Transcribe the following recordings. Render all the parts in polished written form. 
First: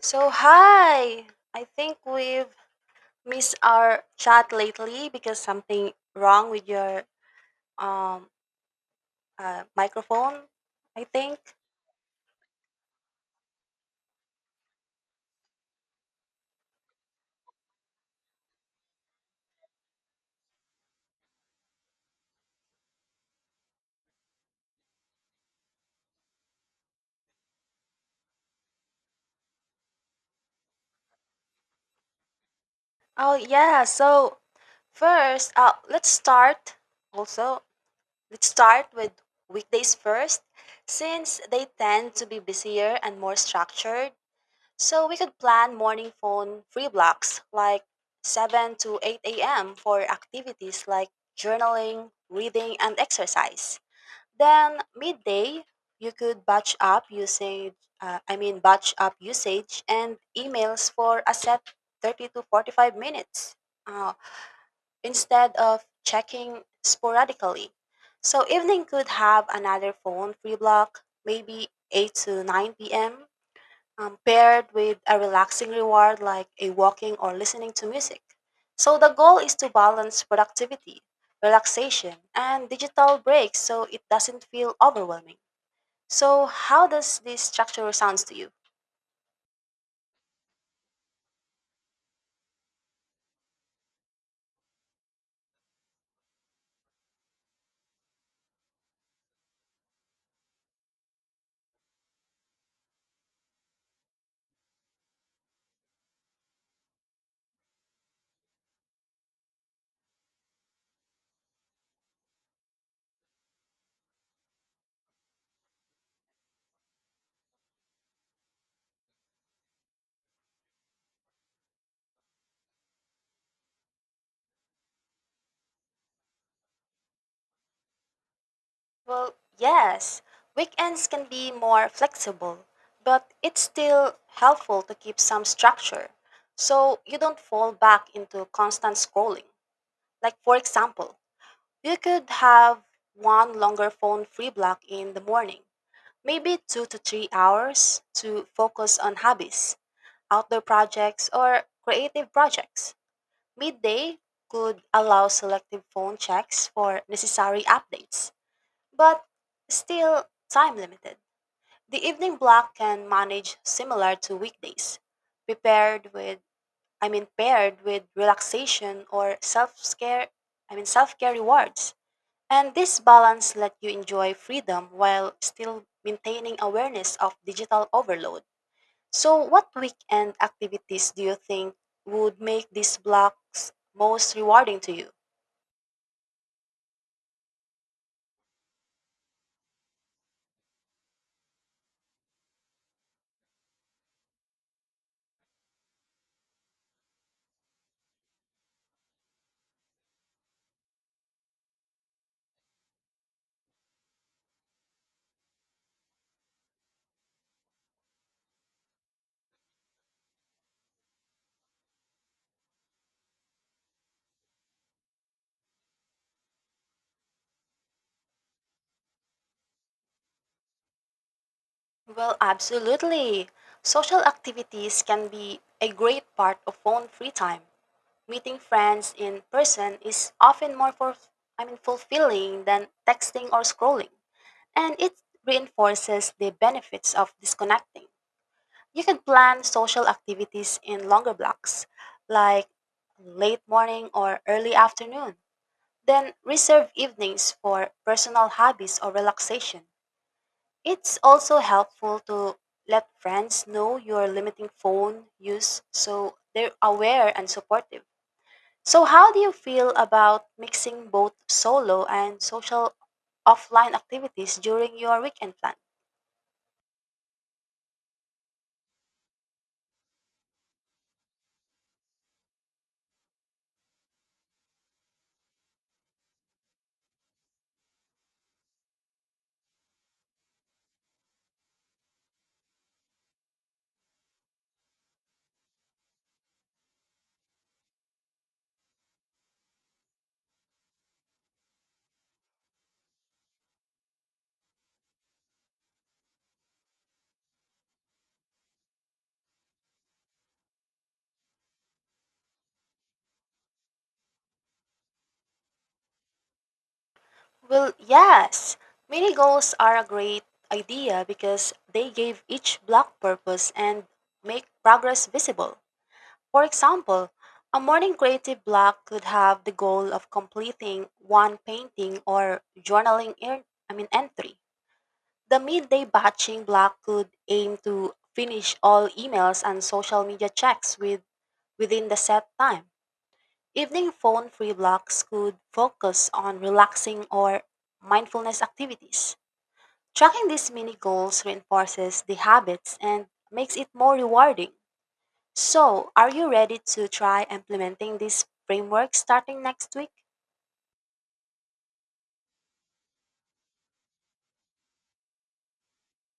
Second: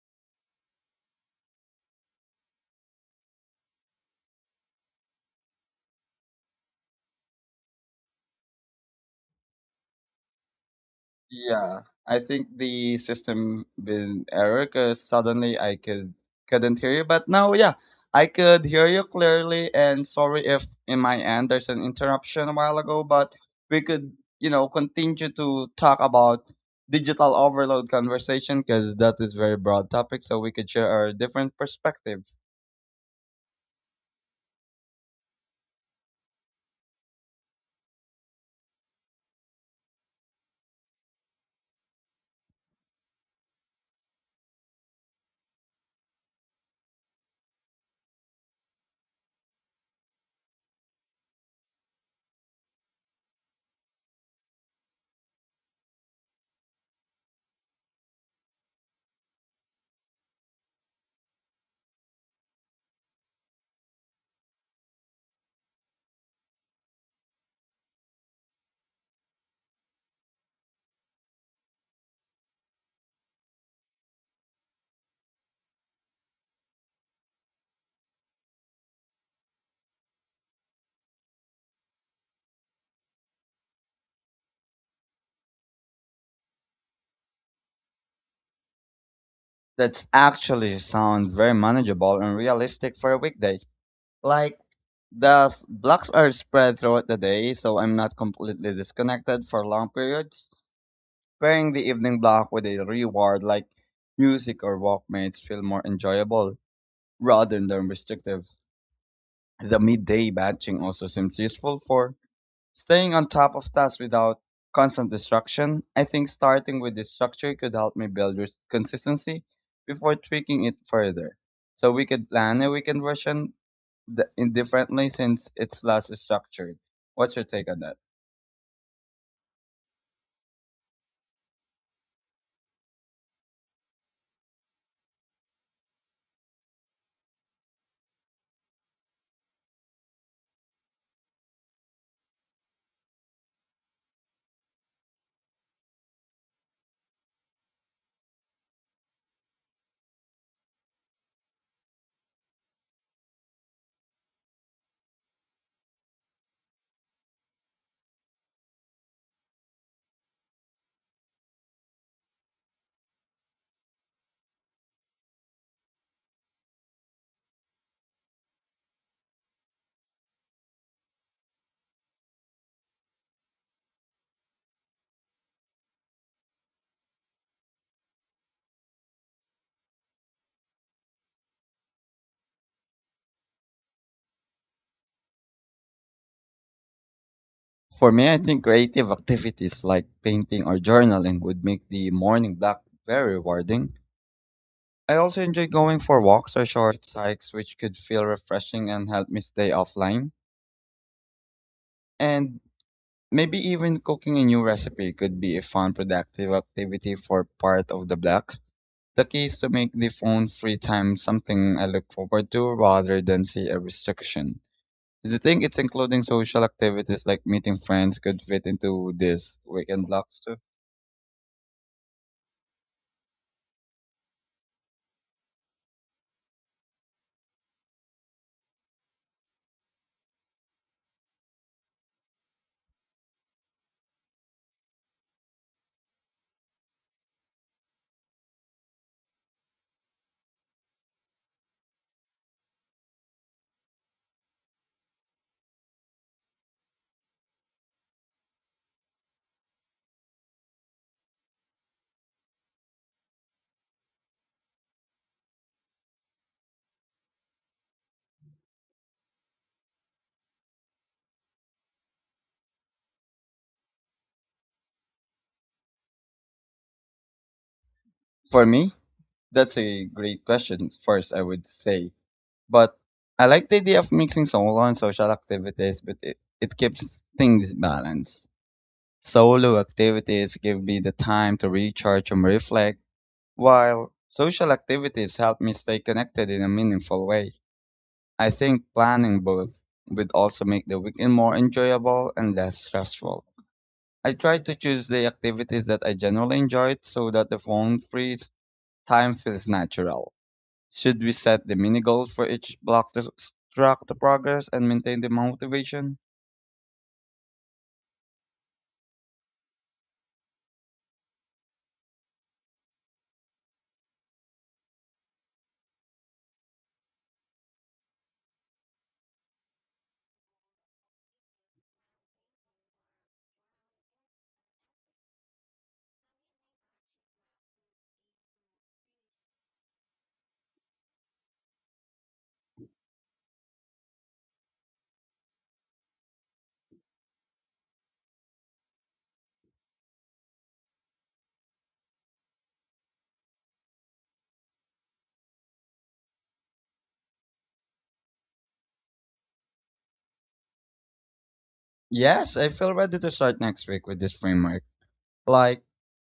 So, hi! I think we've missed our chat lately because something wrong with your um microphone, I think. Yeah, I think the system been error because suddenly I could couldn't hear you, but now yeah, I could hear you clearly. And sorry if in my end there's an interruption a while ago, but we could continue to talk about digital overload conversation because that is very broad topic, so we could share our different perspective. Oh, yeah. So, first, let's start also. Let's start with weekdays first, since they tend to be busier and more structured. So we could plan morning phone free blocks like 7 to 8 a.m. for activities like journaling, reading, and exercise. Then midday, you could batch up usage and emails for a set 30 to 45 minutes uh, instead of checking sporadically. So evening could have another phone free block, maybe 8 to 9 p.m paired with a relaxing reward like a walking or listening to music. So the goal is to balance productivity, relaxation, and digital breaks so it doesn't feel overwhelming. So how does this structure sounds to you? That's actually sound very manageable and realistic for a weekday. Like blocks are spread throughout the day, so I'm not completely disconnected for long periods. Pairing the evening block with a reward like music or walk makes feel more enjoyable rather than restrictive. The midday batching also seems useful for staying on top of tasks without constant distraction. I think starting with this structure could help me build consistency before tweaking it further. So we could plan a weekend version the, indifferently since it's less structured. What's your take on that? Well, yes, weekends can be more flexible, but it's still helpful to keep some structure so you don't fall back into constant scrolling. Like for example, you could have one longer phone free block in the morning, maybe 2 to 3 hours to focus on hobbies, outdoor projects, or creative projects. Midday could allow selective phone checks for necessary updates, but still time limited. The evening block can manage similar to weekdays, prepared with I mean paired with relaxation or self-care I mean self-care rewards. And this balance let you enjoy freedom while still maintaining awareness of digital overload. So, what weekend activities do you think would make these blocks most rewarding to you? For me, I think creative activities like painting or journaling would make the morning block very rewarding. I also enjoy going for walks or short hikes, which could feel refreshing and help me stay offline. And maybe even cooking a new recipe could be a fun, productive activity for part of the block. The key is to make the phone free time something I look forward to rather than see a restriction. Do you think it's including social activities like meeting friends could fit into this weekend blocks too? Well, absolutely. Social activities can be a great part of phone free time. Meeting friends in person is often more for, I mean, fulfilling than texting or scrolling, and it reinforces the benefits of disconnecting. You can plan social activities in longer blocks, like late morning or early afternoon. Then reserve evenings for personal hobbies or relaxation. It's also helpful to let friends know you're limiting phone use so they're aware and supportive. So, how do you feel about mixing both solo and social offline activities during your weekend plans? For me, that's a great question, first, I would say. But I like the idea of mixing solo and social activities, but it keeps things balanced. Solo activities give me the time to recharge and reflect, while social activities help me stay connected in a meaningful way. I think planning both would also make the weekend more enjoyable and less stressful. I try to choose the activities that I generally enjoy so that the phone free time feels natural. Should we set the mini goals for each block to track the progress and maintain the motivation? Well, yes, mini goals are a great idea because they give each block purpose and make progress visible. For example, a morning creative block could have the goal of completing one painting or journaling I mean entry. The midday batching block could aim to finish all emails and social media checks within the set time. Evening phone free blocks could focus on relaxing or mindfulness activities. Tracking these mini goals reinforces the habits and makes it more rewarding. So, are you ready to try implementing this framework starting next week? Yes, I feel ready to start next week with this framework. Like,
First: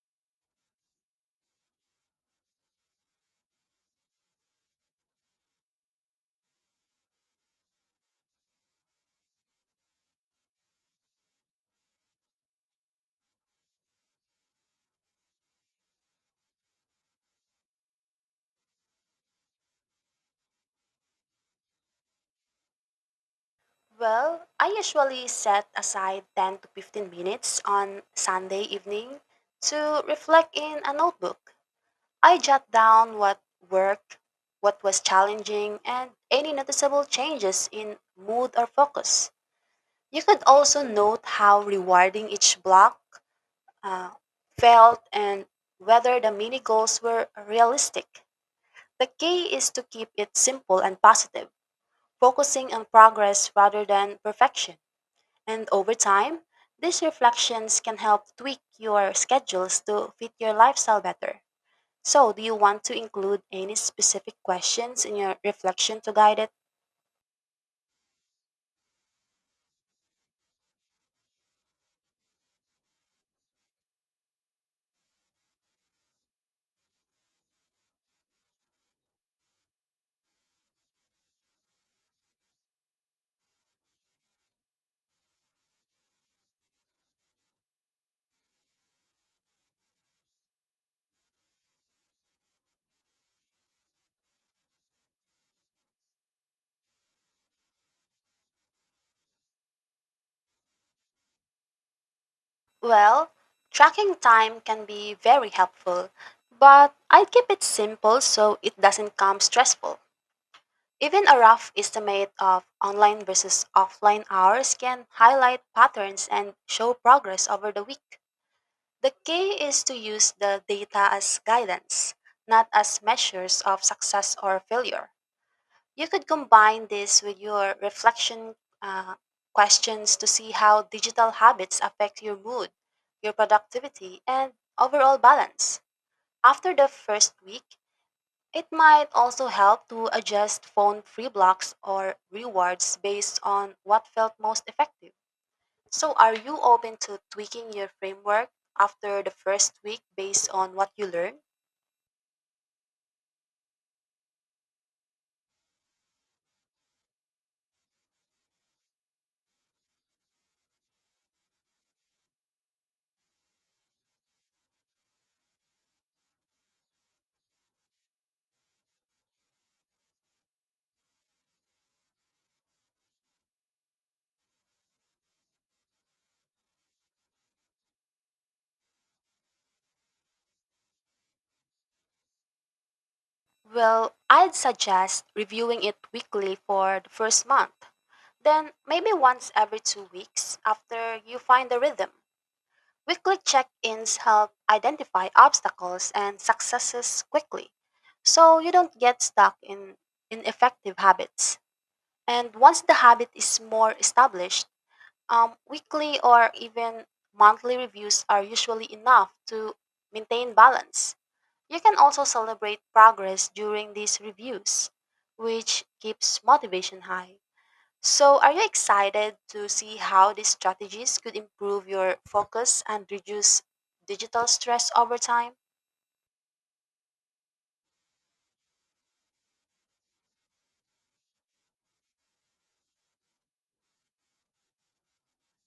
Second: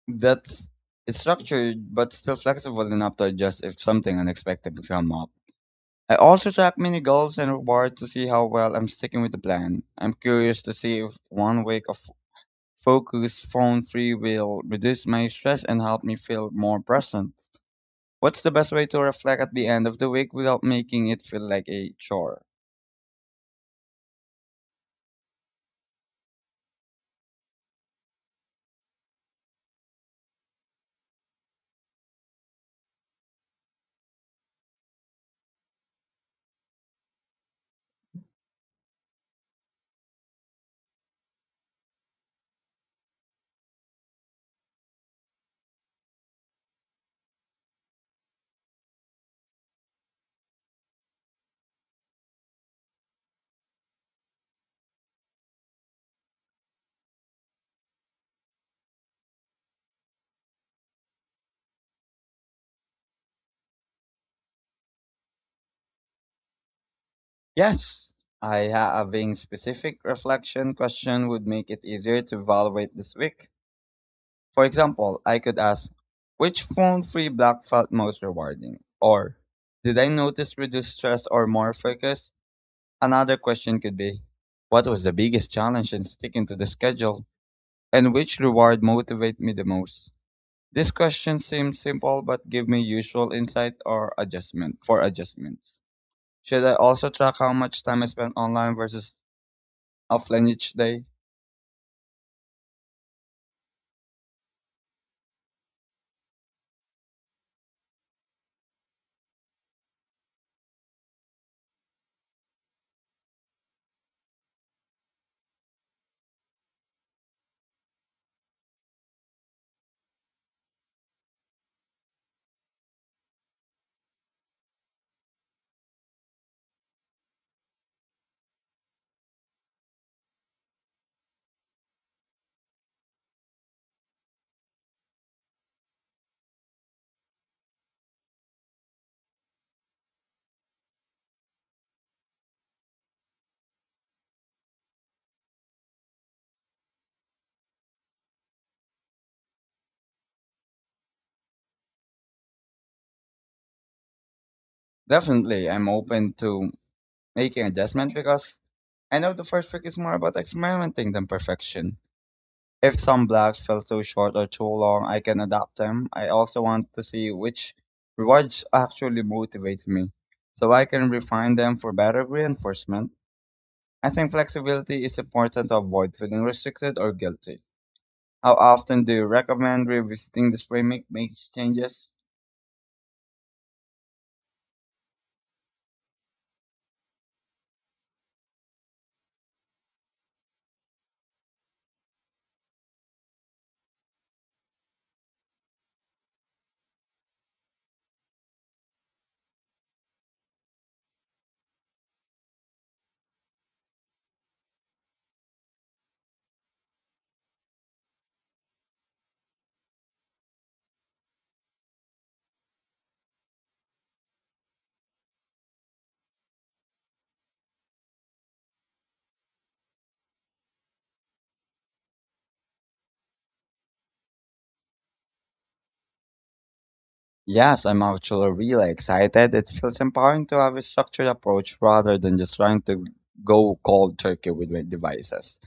that's it's structured but still flexible enough to adjust if something unexpected comes up. I also track mini goals and rewards to see how well I'm sticking with the plan. I'm curious to see if one week of Focus Phone free will reduce my stress and help me feel more present. What's the best way to reflect at the end of the week without making it feel like a chore? Well, I usually set aside 10 to 15 minutes on Sunday evening to reflect in a notebook. I jot down what worked, what was challenging, and any noticeable changes in mood or focus. You could also note how rewarding each block uh, felt and whether the mini goals were realistic. The key is to keep it simple and positive, focusing on progress rather than perfection. And over time, these reflections can help tweak your schedules to fit your lifestyle better. So, do you want to include any specific questions in your reflection to guide it? Yes, I having specific reflection question would make it easier to evaluate this week. For example, I could ask, which phone free block felt most rewarding? Or, did I notice reduced stress or more focus? Another question could be, what was the biggest challenge in sticking to the schedule? And which reward motivate me the most? This question seems simple but give me useful insight or adjustment for adjustments. Should I also track how much time I spend online versus offline each day? Well, tracking time can be very helpful, but I keep it simple so it doesn't come stressful. Even a rough estimate of online versus offline hours can highlight patterns and show progress over the week. The key is to use the data as guidance, not as measures of success or failure. You could combine this with your reflection uh, questions to see how digital habits affect your mood, your productivity, and overall balance. After the first week, it might also help to adjust phone free blocks or rewards based on what felt most effective. So, are you open to tweaking your framework after the first week based on what you learn? Definitely, I'm open to making adjustment because I know the first week is more about experimenting than perfection. If some blocks fell too short or too long, I can adapt them. I also want to see which rewards actually motivates me so I can refine them for better reinforcement. I think flexibility is important to avoid feeling restricted or guilty. How often do you recommend revisiting this framework, make changes? Well, I'd suggest reviewing it weekly for the first month. Then maybe once every 2 weeks after you find the rhythm. Weekly check ins help identify obstacles and successes quickly so you don't get stuck in ineffective habits. And once the habit is more established, weekly or even monthly reviews are usually enough to maintain balance. You can also celebrate progress during these reviews, which keeps motivation high. So, are you excited to see how these strategies could improve your focus and reduce digital stress over time? Yes, I'm actually really excited. It feels empowering to have a structured approach rather than just trying to go cold turkey with my devices.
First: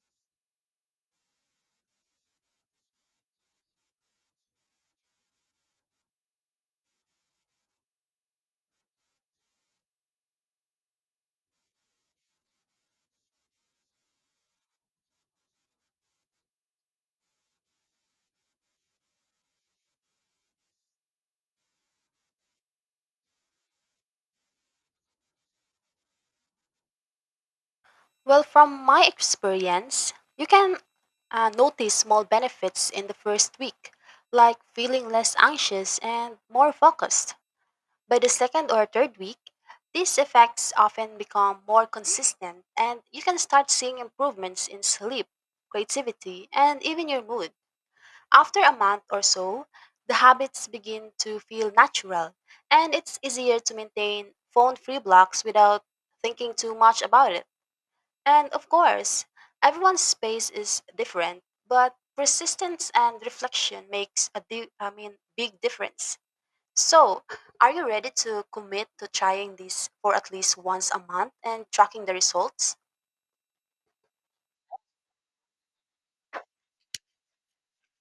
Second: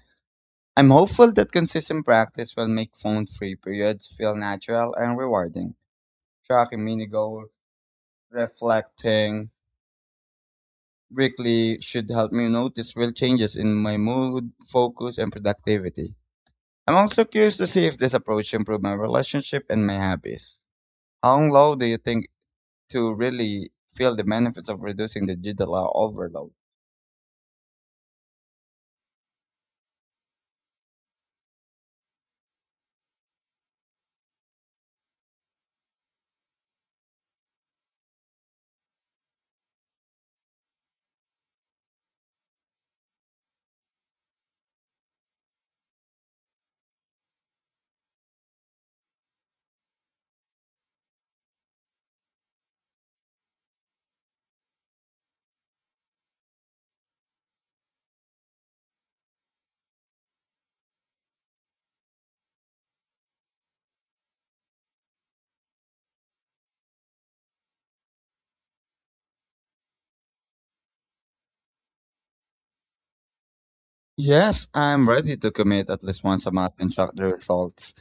I'm hopeful that consistent practice will make phone free periods feel natural and rewarding. Tracking mini goals, reflecting weekly should help me notice real changes in my mood, focus, and productivity. I'm also curious to see if this approach improved my relationship and my habits. How low do you think to really feel the benefits of reducing the digital overload? Well, from my experience, you can notice small benefits in the first week, like feeling less anxious and more focused. By the second or third week, these effects often become more consistent, and you can start seeing improvements in sleep, creativity, and even your mood. After a month or so, the habits begin to feel natural, and it's easier to maintain phone free blocks without thinking too much about it. And of course, everyone's space is different, but persistence and reflection makes a big difference. So, are you ready to commit to trying this for at least once a month and tracking the results? Yes, I'm ready to commit at least once a month and track the results.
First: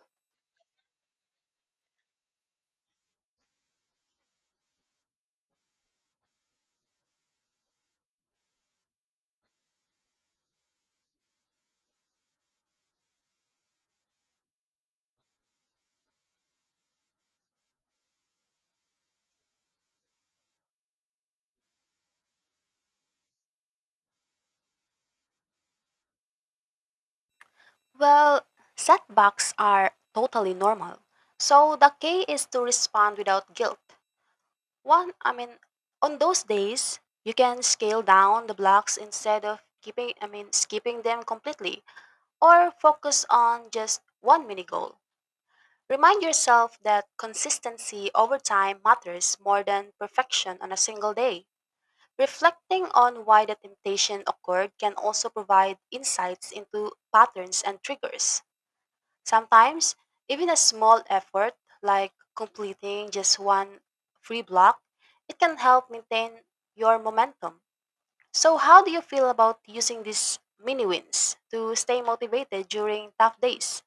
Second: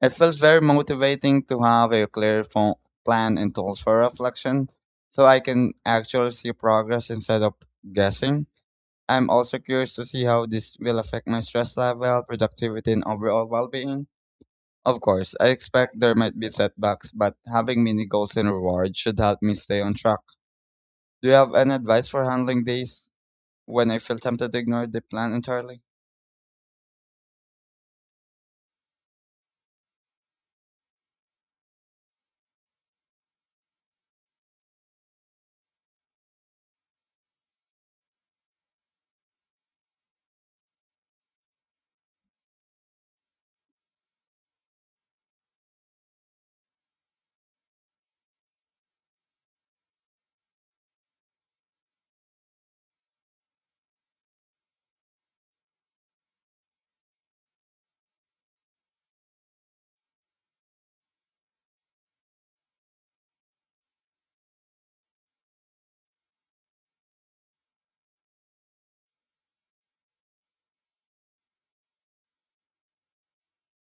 It feels very motivating to have a clear plan and tools for reflection so I can actually see progress instead of guessing. I'm also curious to see how this will affect my stress level, productivity, and overall well being. Of course, I expect there might be setbacks, but having mini goals and rewards should help me stay on track. Do you have any advice for handling days when I feel tempted to ignore the plan entirely? Well, setbacks are totally normal. So the key is to respond without guilt. One, I mean, on those days, you can scale down the blocks instead of skipping them completely or focus on just one mini goal. Remind yourself that consistency over time matters more than perfection on a single day. Reflecting on why the temptation occurred can also provide insights into patterns and triggers. Sometimes, even a small effort like completing just one free block, it can help maintain your momentum. So, how do you feel about using these mini wins to stay motivated during tough days?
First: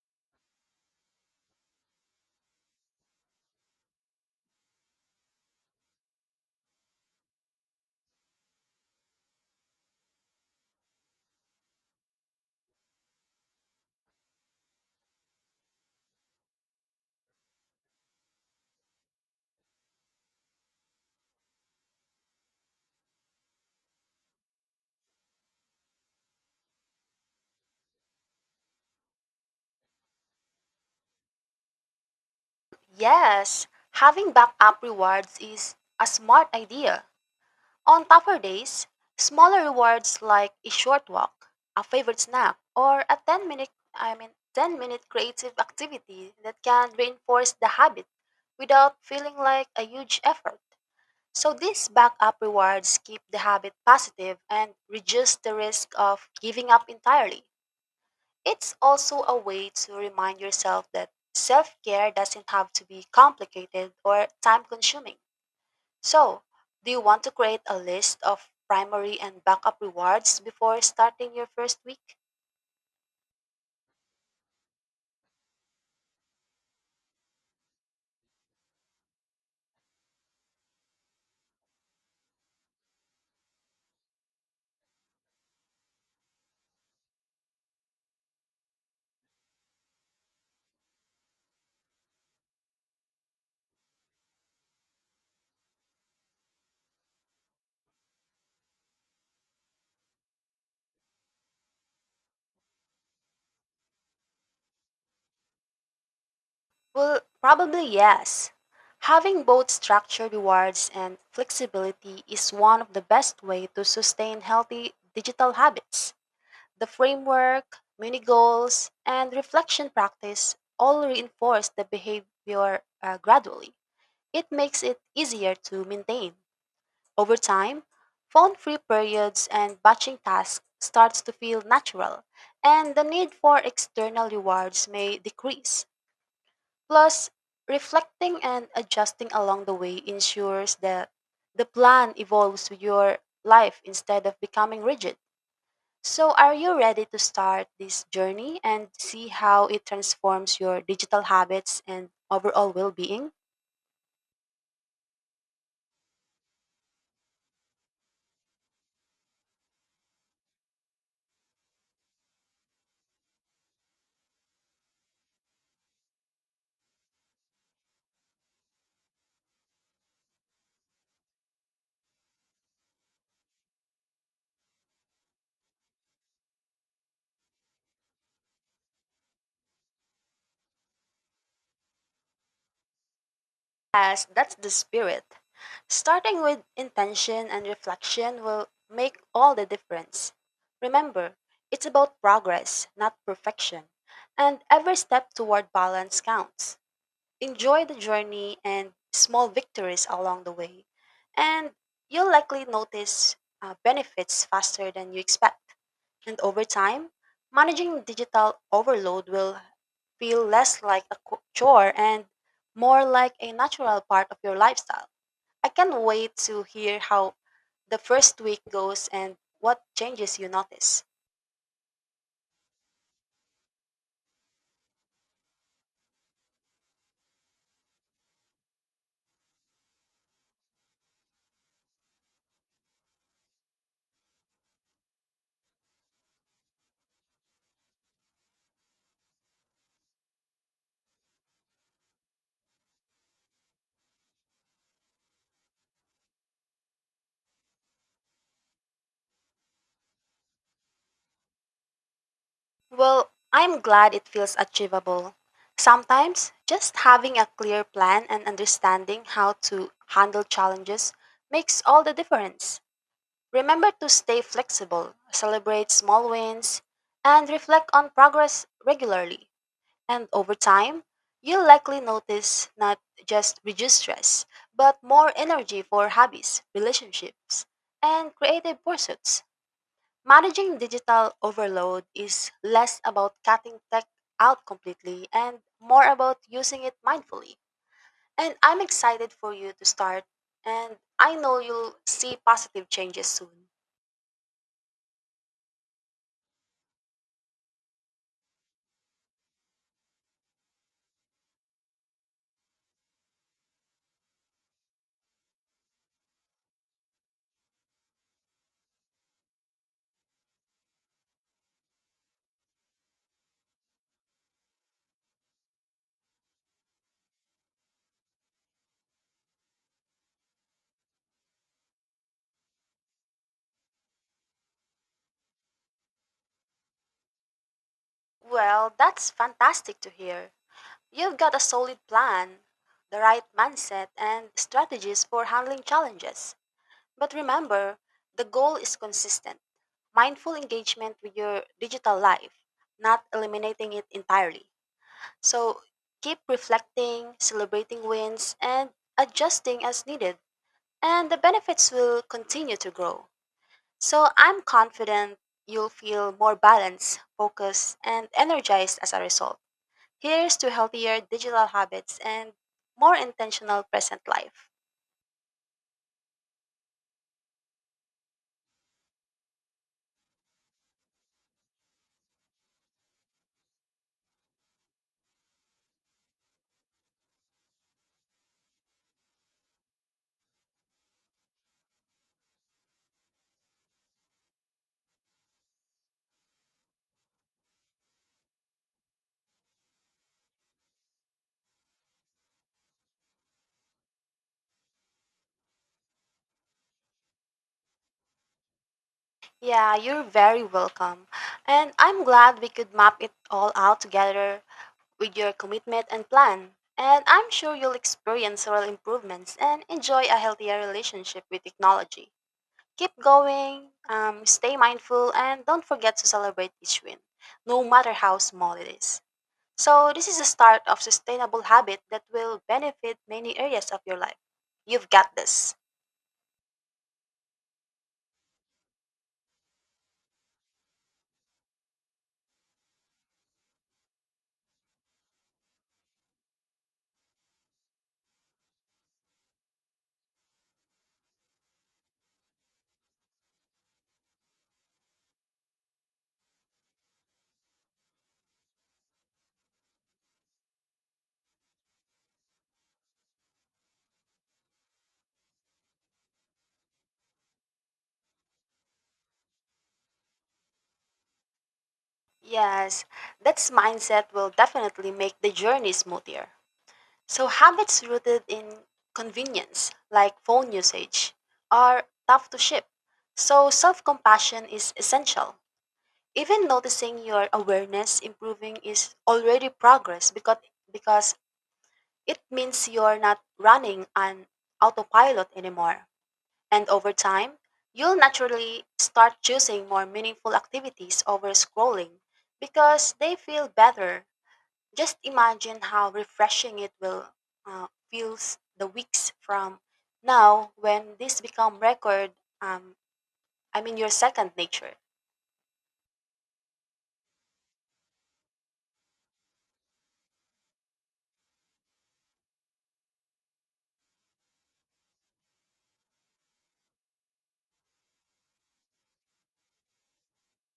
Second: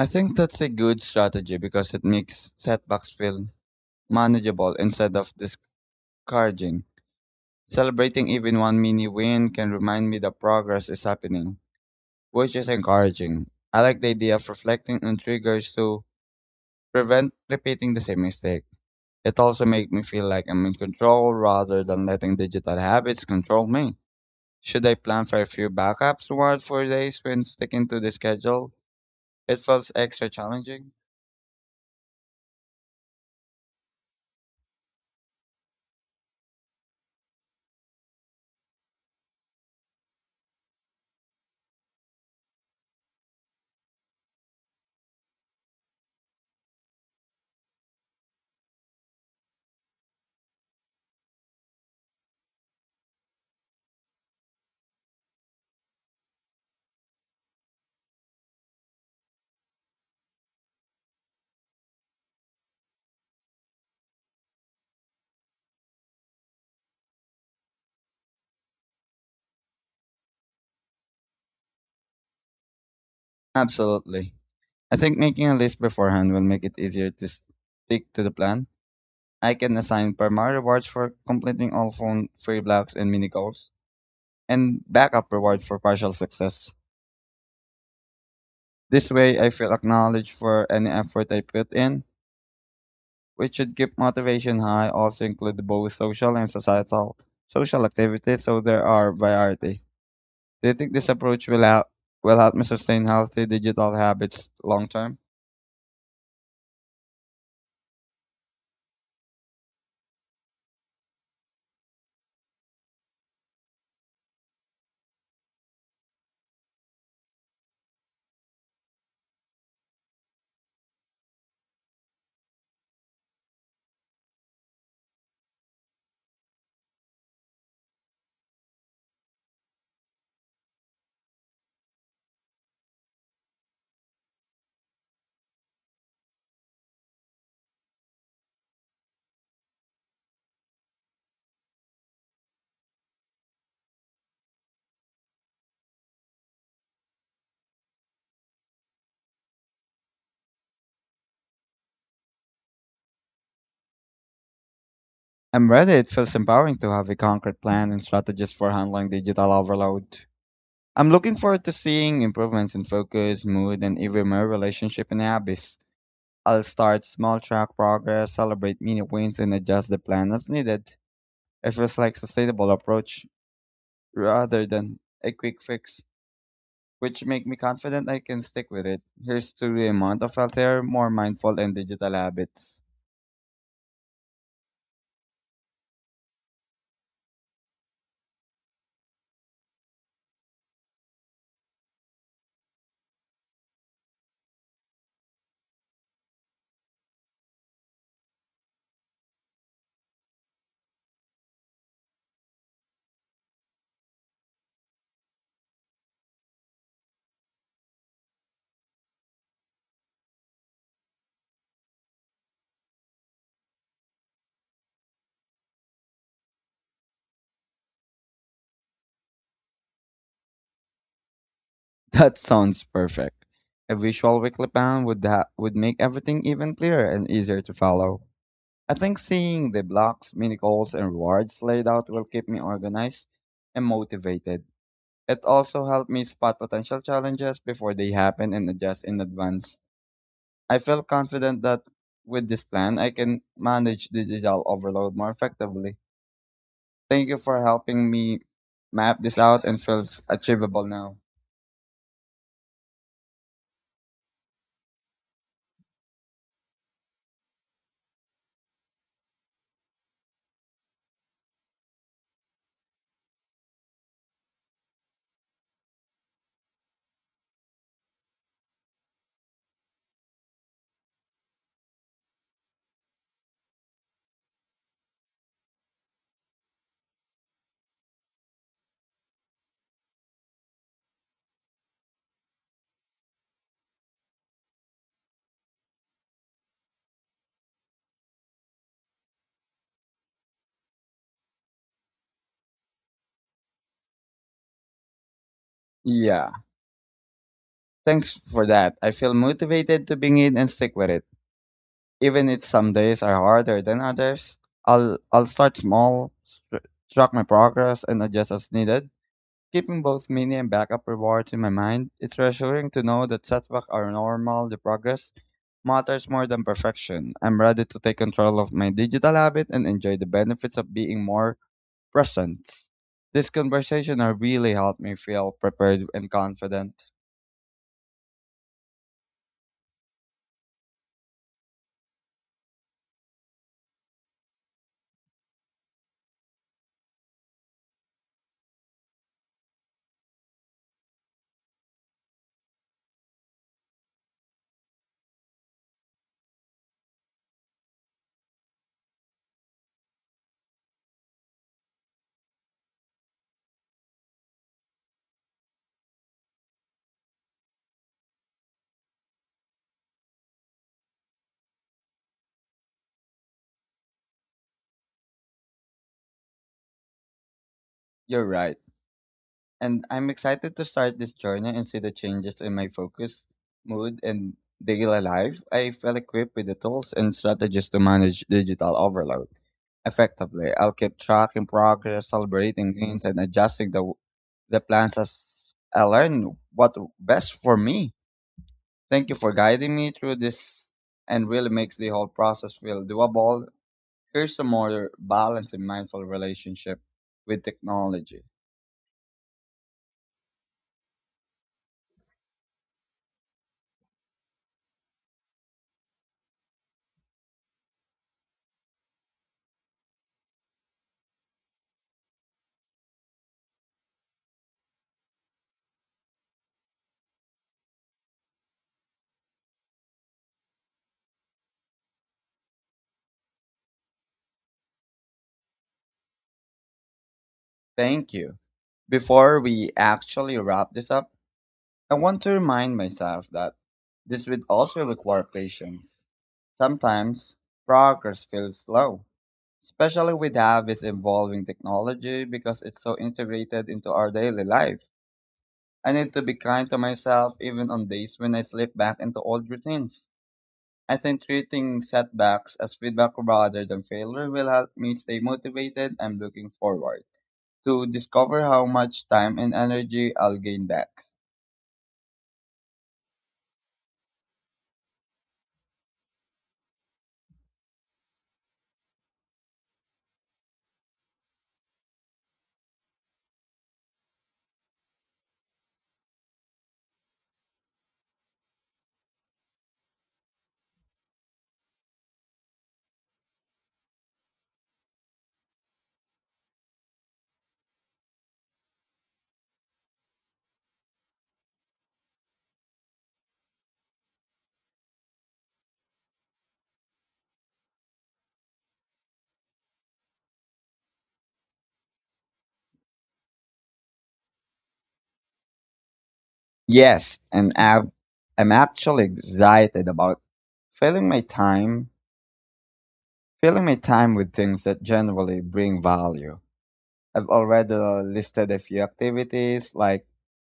I think that's a good strategy because it makes setbacks feel manageable instead of discouraging. Celebrating even one mini win can remind me that progress is happening, which is encouraging. I like the idea of reflecting on triggers to prevent repeating the same mistake. It also makes me feel like I'm in control rather than letting digital habits control me. Should I plan for a few backups once for days when sticking to the schedule? It feels extra challenging. Yes, having backup rewards is a smart idea. On tougher days, smaller rewards like a short walk, a favorite snack, or a 10 minute creative activity that can reinforce the habit without feeling like a huge effort. So these backup rewards keep the habit positive and reduce the risk of giving up entirely. It's also a way to remind yourself that self-care doesn't have to be complicated or time-consuming. So, do you want to create a list of primary and backup rewards before starting your first week? Absolutely. I think making a list beforehand will make it easier to stick to the plan. I can assign primary rewards for completing all phone free blocks and mini goals, and backup rewards for partial success. This way, I feel acknowledged for any effort I put in which should keep motivation high, also include both social and societal social activities so there are variety. Do you think this approach will help me sustain healthy digital habits long term? Well, probably yes. Having both structured rewards and flexibility is one of the best way to sustain healthy digital habits. The framework, mini goals, and reflection practice all reinforce the behavior gradually. It makes it easier to maintain. Over time, phone-free periods and batching tasks starts to feel natural, and the need for external rewards may decrease. Plus, reflecting and adjusting along the way ensures that the plan evolves with your life instead of becoming rigid. So, are you ready to start this journey and see how it transforms your digital habits and overall well-being? I'm ready. It feels empowering to have a concrete plan and strategies for handling digital overload. I'm looking forward to seeing improvements in focus, mood, and even my relationship and habits. I'll start small, track progress, celebrate mini wins, and adjust the plan as needed. It feels like sustainable approach rather than a quick fix, which make me confident I can stick with it. Here's to the amount of healthier, more mindful, and digital habits. As that's the spirit. Starting with intention and reflection will make all the difference. Remember, it's about progress, not perfection, and every step toward balance counts. Enjoy the journey and small victories along the way, and you'll likely notice benefits faster than you expect. And over time, managing digital overload will feel less like a chore and more like a natural part of your lifestyle. I can't wait to hear how the first week goes and what changes you notice. That sounds perfect. A visual weekly plan would would make everything even clearer and easier to follow. I think seeing the blocks, mini goals, and rewards laid out will keep me organized and motivated. It also helped me spot potential challenges before they happen and adjust in advance. I felt confident that with this plan, I can manage digital overload more effectively. Thank you for helping me map this out and feels achievable now. Well, I'm glad it feels achievable. Sometimes just having a clear plan and understanding how to handle challenges makes all the difference. Remember to stay flexible, celebrate small wins, and reflect on progress regularly. And over time, you'll likely notice not just reduced stress, but more energy for hobbies, relationships, and creative pursuits. Managing digital overload is less about cutting tech out completely and more about using it mindfully. And I'm excited for you to start, and I know you'll see positive changes soon. Yeah, thanks for that. I feel motivated to begin and stick with it. Even if some days are harder than others, I'll start small, track my progress, and adjust as needed. Keeping both mini and backup rewards in my mind, it's reassuring to know that setbacks are normal. The progress matters more than perfection. I'm ready to take control of my digital habit and enjoy the benefits of being more present. This conversation has really helped me feel prepared and confident. Well, that's fantastic to hear. You've got a solid plan, the right mindset, and strategies for handling challenges. But remember, the goal is consistent mindful engagement with your digital life, not eliminating it entirely. So keep reflecting, celebrating wins, and adjusting as needed. And the benefits will continue to grow. So I'm confident you'll feel more balanced, focused, and energized as a result. Here's to healthier digital habits and more intentional present life. You're right, and I'm excited to start this journey and see the changes in my focus, mood, and daily life. I feel equipped with the tools and strategies to manage digital overload effectively. I'll keep tracking progress, celebrating gains, and adjusting the plans as I learn what best for me. Thank you for guiding me through this and really makes the whole process feel doable. Here's a more balanced and mindful relationship with technology. Yeah, you're very welcome. And I'm glad we could map it all out together with your commitment and plan. And I'm sure you'll experience real improvements and enjoy a healthier relationship with technology. Keep going, stay mindful, and don't forget to celebrate each win, no matter how small it is. So, this is the start of sustainable habit that will benefit many areas of your life. You've got this. Thank you. Before we actually wrap this up, I want to remind myself that this would also require patience. Sometimes progress feels slow, especially with how this evolving technology because it's so integrated into our daily life. I need to be kind to myself even on days when I slip back into old routines. I think treating setbacks as feedback rather than failure will help me stay motivated and looking forward to discover how much time and energy I'll gain back. Yes, that mindset will definitely make the journey smoother. So, habits rooted in convenience, like phone usage, are tough to shift. So, self compassion is essential. Even noticing your awareness improving is already progress because it means you're not running on autopilot anymore. And over time, you'll naturally start choosing more meaningful activities over scrolling because they feel better. Just imagine how refreshing it will feels the weeks from now when this become record. Um, I mean your second nature. Yes, and I'm, I'm actually excited about filling my time, filling my time with things that generally bring value. I've already listed a few activities like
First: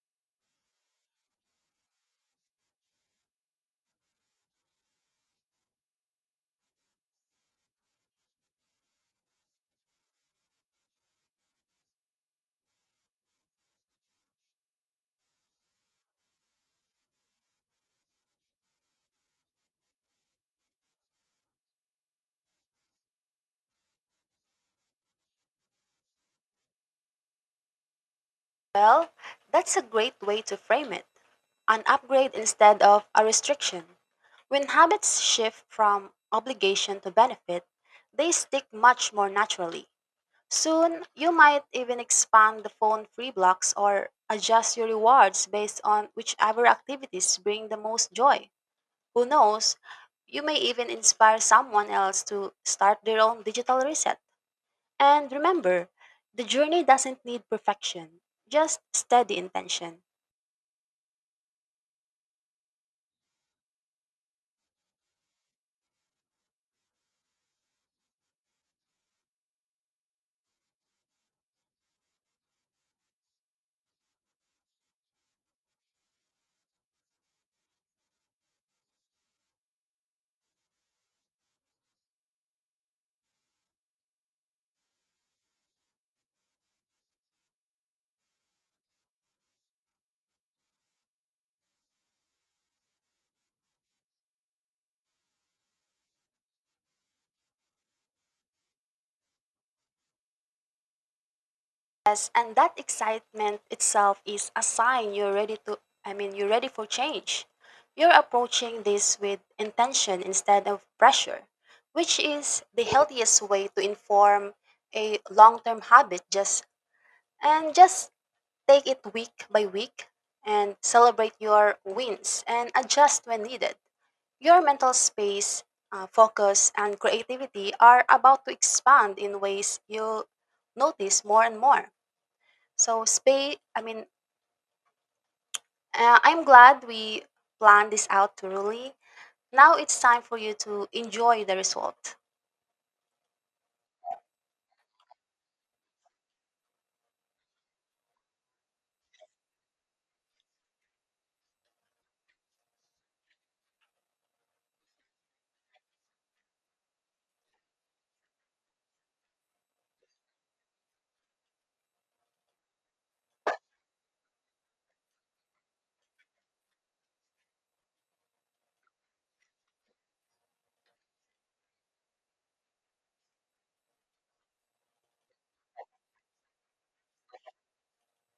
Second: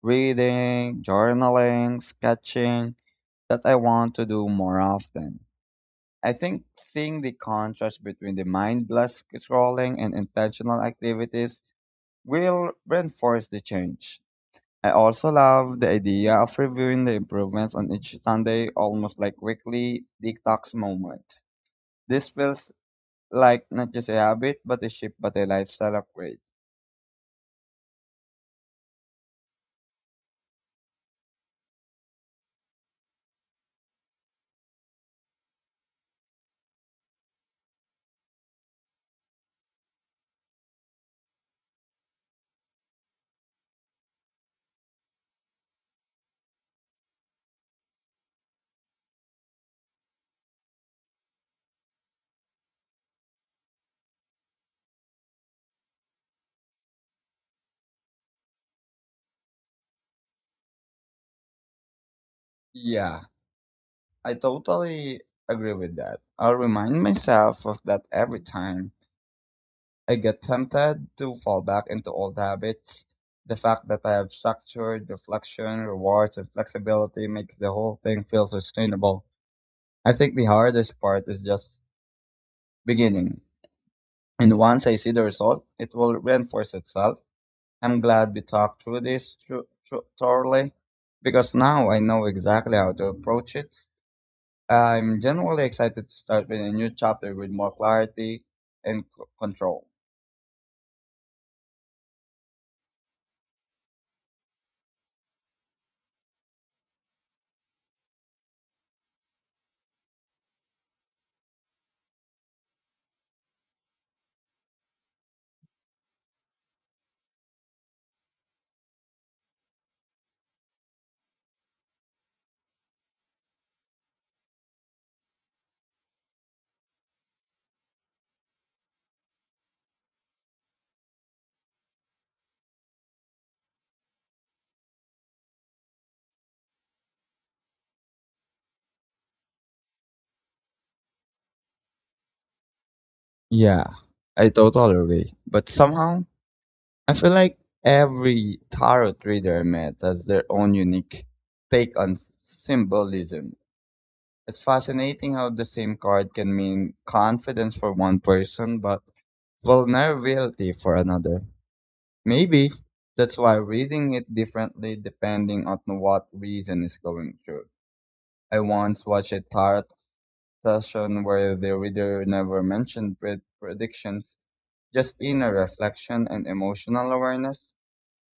reading, journaling, sketching that I want to do more often. I think seeing the contrast between the mindless scrolling and intentional activities will reinforce the change. I also love the idea of reviewing the improvements on each Sunday, almost like weekly detox moment. This feels like not just a habit, but a shift, but a lifestyle upgrade. Well, that's a great way to frame it. An upgrade instead of a restriction. When habits shift from obligation to benefit, they stick much more naturally. Soon, you might even expand the phone free blocks or adjust your rewards based on whichever activities bring the most joy. Who knows? You may even inspire someone else to start their own digital reset. And remember, the journey doesn't need perfection, just steady intention. Yeah, I totally agree with that. I will remind myself of that every time I get tempted to fall back into old habits. The fact that I have structured reflection, rewards, and flexibility makes the whole thing feel sustainable. I think the hardest part is just beginning. And once I see the result, it will reinforce itself. I'm glad we talked through this thoroughly because now I know exactly how to approach it. I'm genuinely excited to start with a new chapter with more clarity and control. Yes, and that excitement itself is a sign you're ready to, I mean, you're ready for change. You're approaching this with intention instead of pressure, which is the healthiest way to inform a long term habit just and just take it week by week and celebrate your wins and adjust when needed. Your mental space, focus, and creativity are about to expand in ways you'll notice more and more. So, I'm glad we planned this out thoroughly. Now it's time for you to enjoy the result. Yeah, I totally agree. But somehow, I feel like every tarot reader I met has their own unique take on symbolism. It's fascinating how the same card can mean confidence for one person but vulnerability for another. Maybe that's why reading it differently depending on what reason is going through. I once watched a tarot session where the reader never mentioned predictions, just inner reflection and emotional awareness.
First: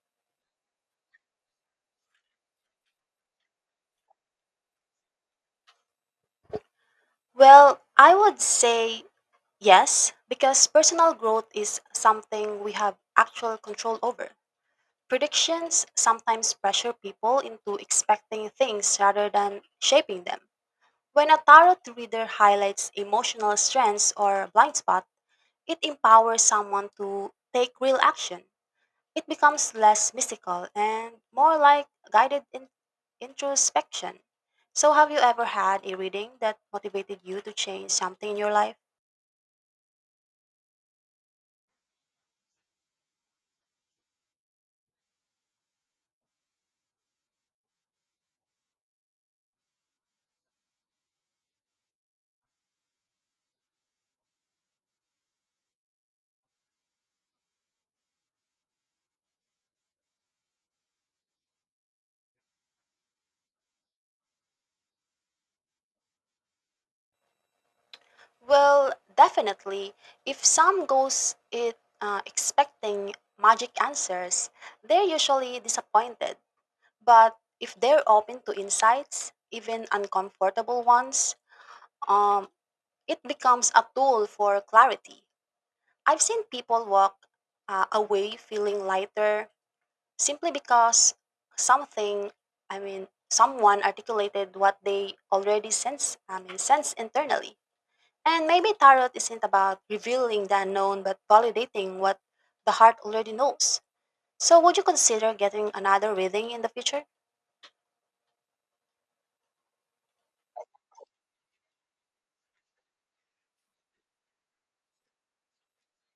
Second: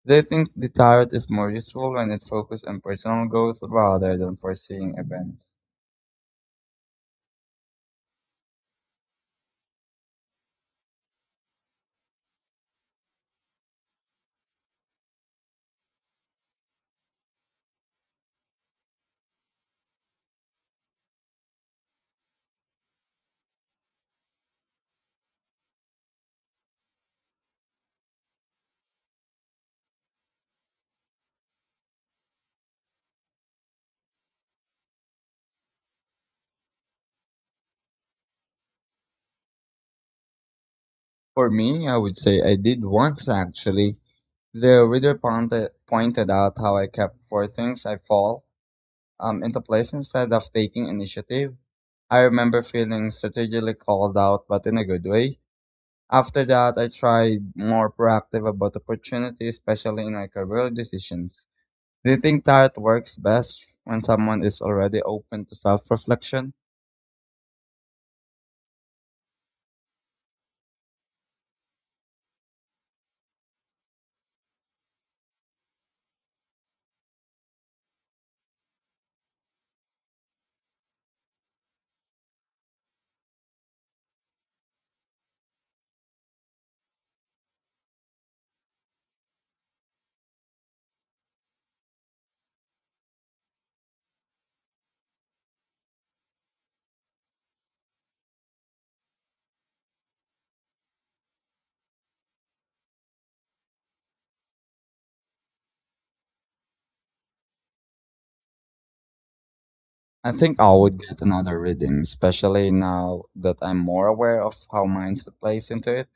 They think the tarot is more useful when it focuses on personal growth rather than foreseeing events. Well, I would say yes, because personal growth is something we have actual control over. Predictions sometimes pressure people into expecting things rather than shaping them. When a tarot reader highlights emotional strengths or blind spot, it empowers someone to take real action. It becomes less mystical and more like guided introspection. So, have you ever had a reading that motivated you to change something in your life? For me, I would say I did once actually. The reader pointed out how I kept four things I fall into place instead of taking initiative. I remember feeling strategically called out, but in a good way. After that, I tried more proactive about opportunities, especially in my career decisions. Do you think that works best when someone is already open to self reflection? Well, definitely. If some goes it expecting magic answers, they're usually disappointed. But if they're open to insights, even uncomfortable ones, um, it becomes a tool for clarity. I've seen people walk away feeling lighter simply because something, someone articulated what they already sense internally. And maybe tarot isn't about revealing the unknown but validating what the heart already knows. So, would you consider getting another reading in the future? I think I would get another reading, especially now that I'm more aware of how mind plays into it.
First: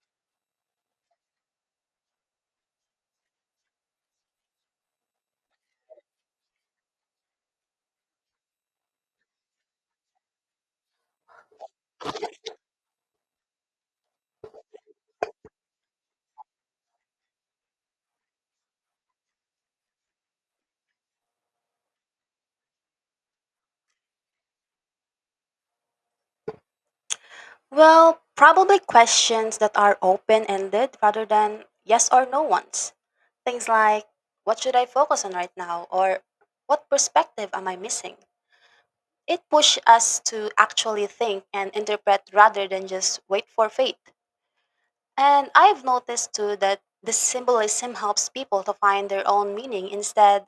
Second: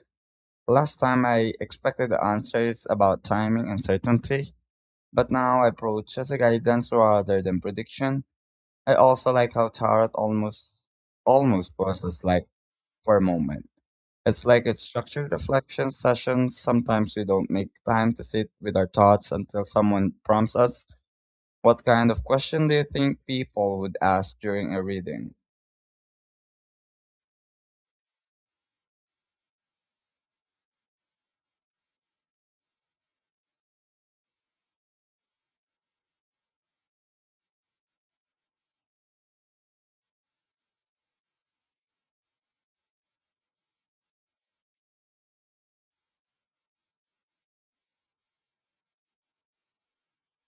Last time I expected answers about timing and certainty, but now I approach as a guidance rather than prediction. I also like how tarot almost pauses like for a moment. It's like a structured reflection session. Sometimes we don't make time to sit with our thoughts until someone prompts us. What kind of question do you think people would ask during a reading? Well, probably questions that are open ended rather than yes or no ones. Things like, what should I focus on right now? Or what perspective am I missing? It pushes us to actually think and interpret rather than just wait for fate. And I've noticed too that the symbolism helps people to find their own meaning instead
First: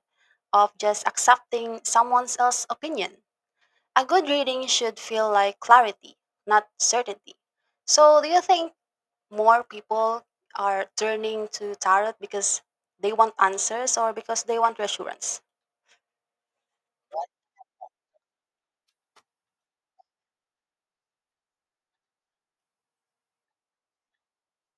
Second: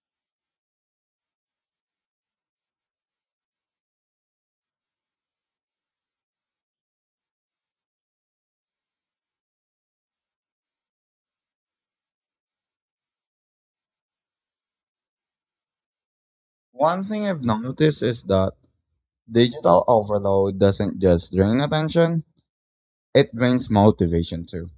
of just accepting someone else's opinion. A good reading should feel like clarity, not certainty. So, do you think more people are turning to tarot because they want answers or because they want reassurance? One thing I've noticed is that digital overload doesn't just drain attention, it drains motivation too.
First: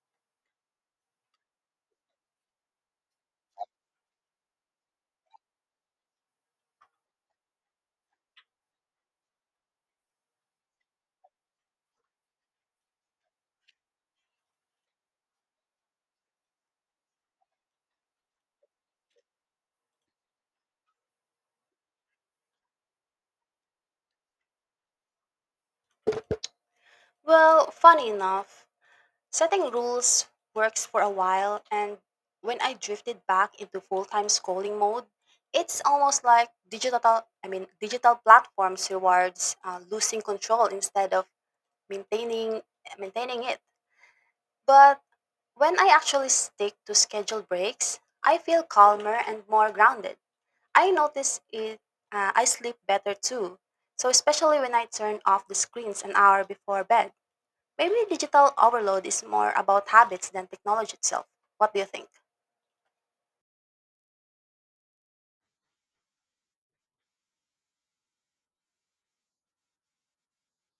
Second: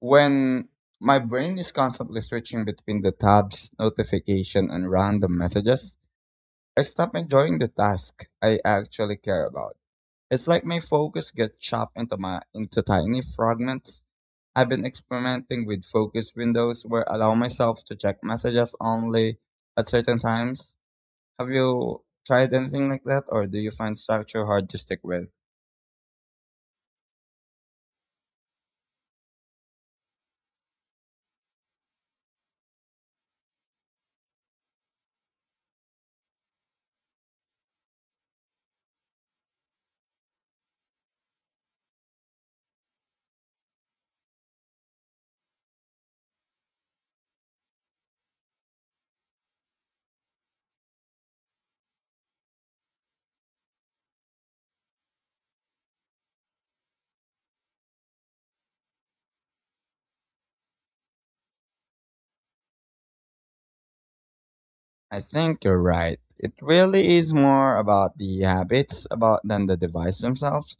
When my brain is constantly switching between the tabs, notification, and random messages, I stop enjoying the task I actually care about. It's like my focus gets chopped into tiny fragments. I've been experimenting with focus windows where I allow myself to check messages only at certain times. Have you tried anything like that, or do you find structure hard to stick with? Well, funny enough, setting rules works for a while, and when I drifted back into full time schooling mode, it's almost like digital platforms rewards losing control instead of maintaining, maintaining it. But when I actually stick to scheduled breaks, I feel calmer and more grounded. I notice it, I sleep better too. So, especially when I turn off the screens an hour before bed. Maybe digital overload is more about habits than technology itself. What do you think? I think you're right. It really is more about the habits about than the device themselves.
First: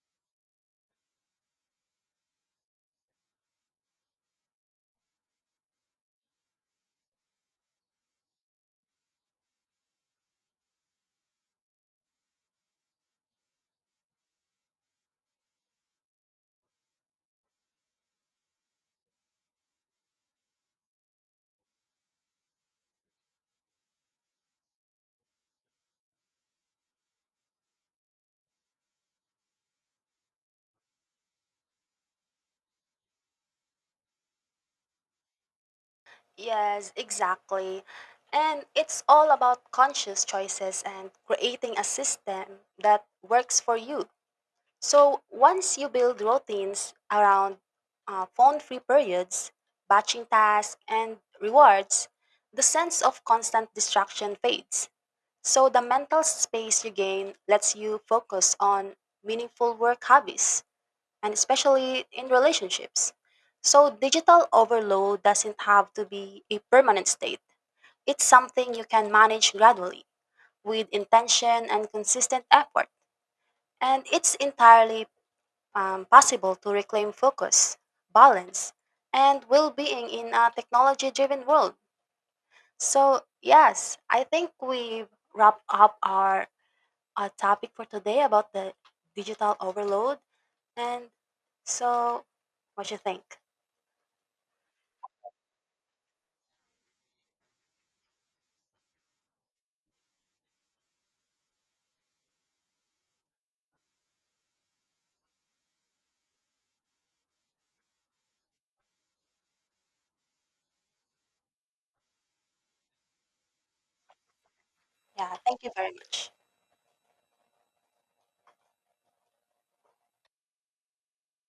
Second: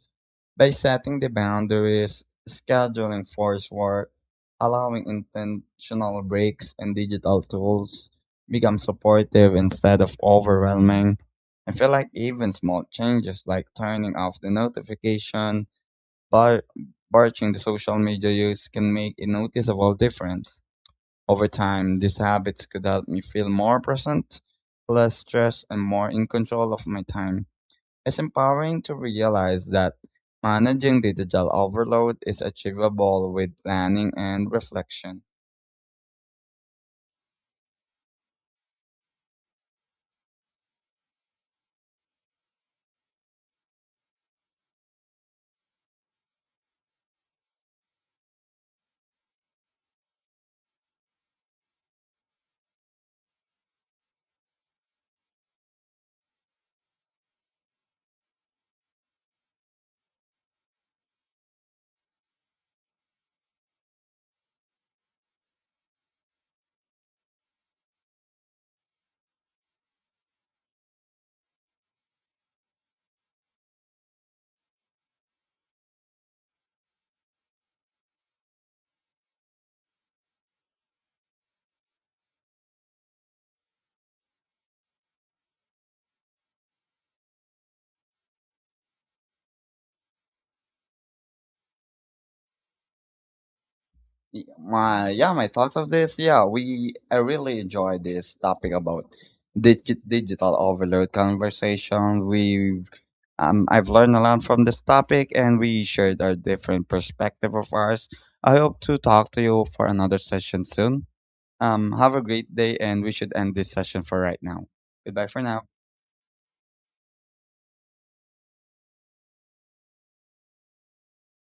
By setting the boundaries, scheduling forced work, allowing intentional breaks, and digital tools become supportive instead of overwhelming. I feel like even small changes like turning off the notification barring the social media use can make a noticeable difference. Over time, these habits could help me feel more present, less stressed, and more in control of my time. It's empowering to realize that managing digital overload is achievable with planning and reflection. Yes, exactly. And it's all about conscious choices and creating a system that works for you. So once you build routines around phone free periods, batching tasks, and rewards, the sense of constant distraction fades. So the mental space you gain lets you focus on meaningful work hobbies and especially in relationships. So, digital overload doesn't have to be a permanent state. It's something you can manage gradually with intention and consistent effort. And it's entirely possible to reclaim focus, balance, and well being in a technology driven world. So, yes, I think we've wrapped up our topic for today about the digital overload. And so, what you think? My thoughts of this. Yeah, we I really enjoy this topic about digital overload conversation. We I've learned a lot from this topic, and we shared our different perspective of ours. I hope to talk to you for another session soon. Have a great day, and we should end this session for right now. Goodbye Yeah, for thank now. you very much.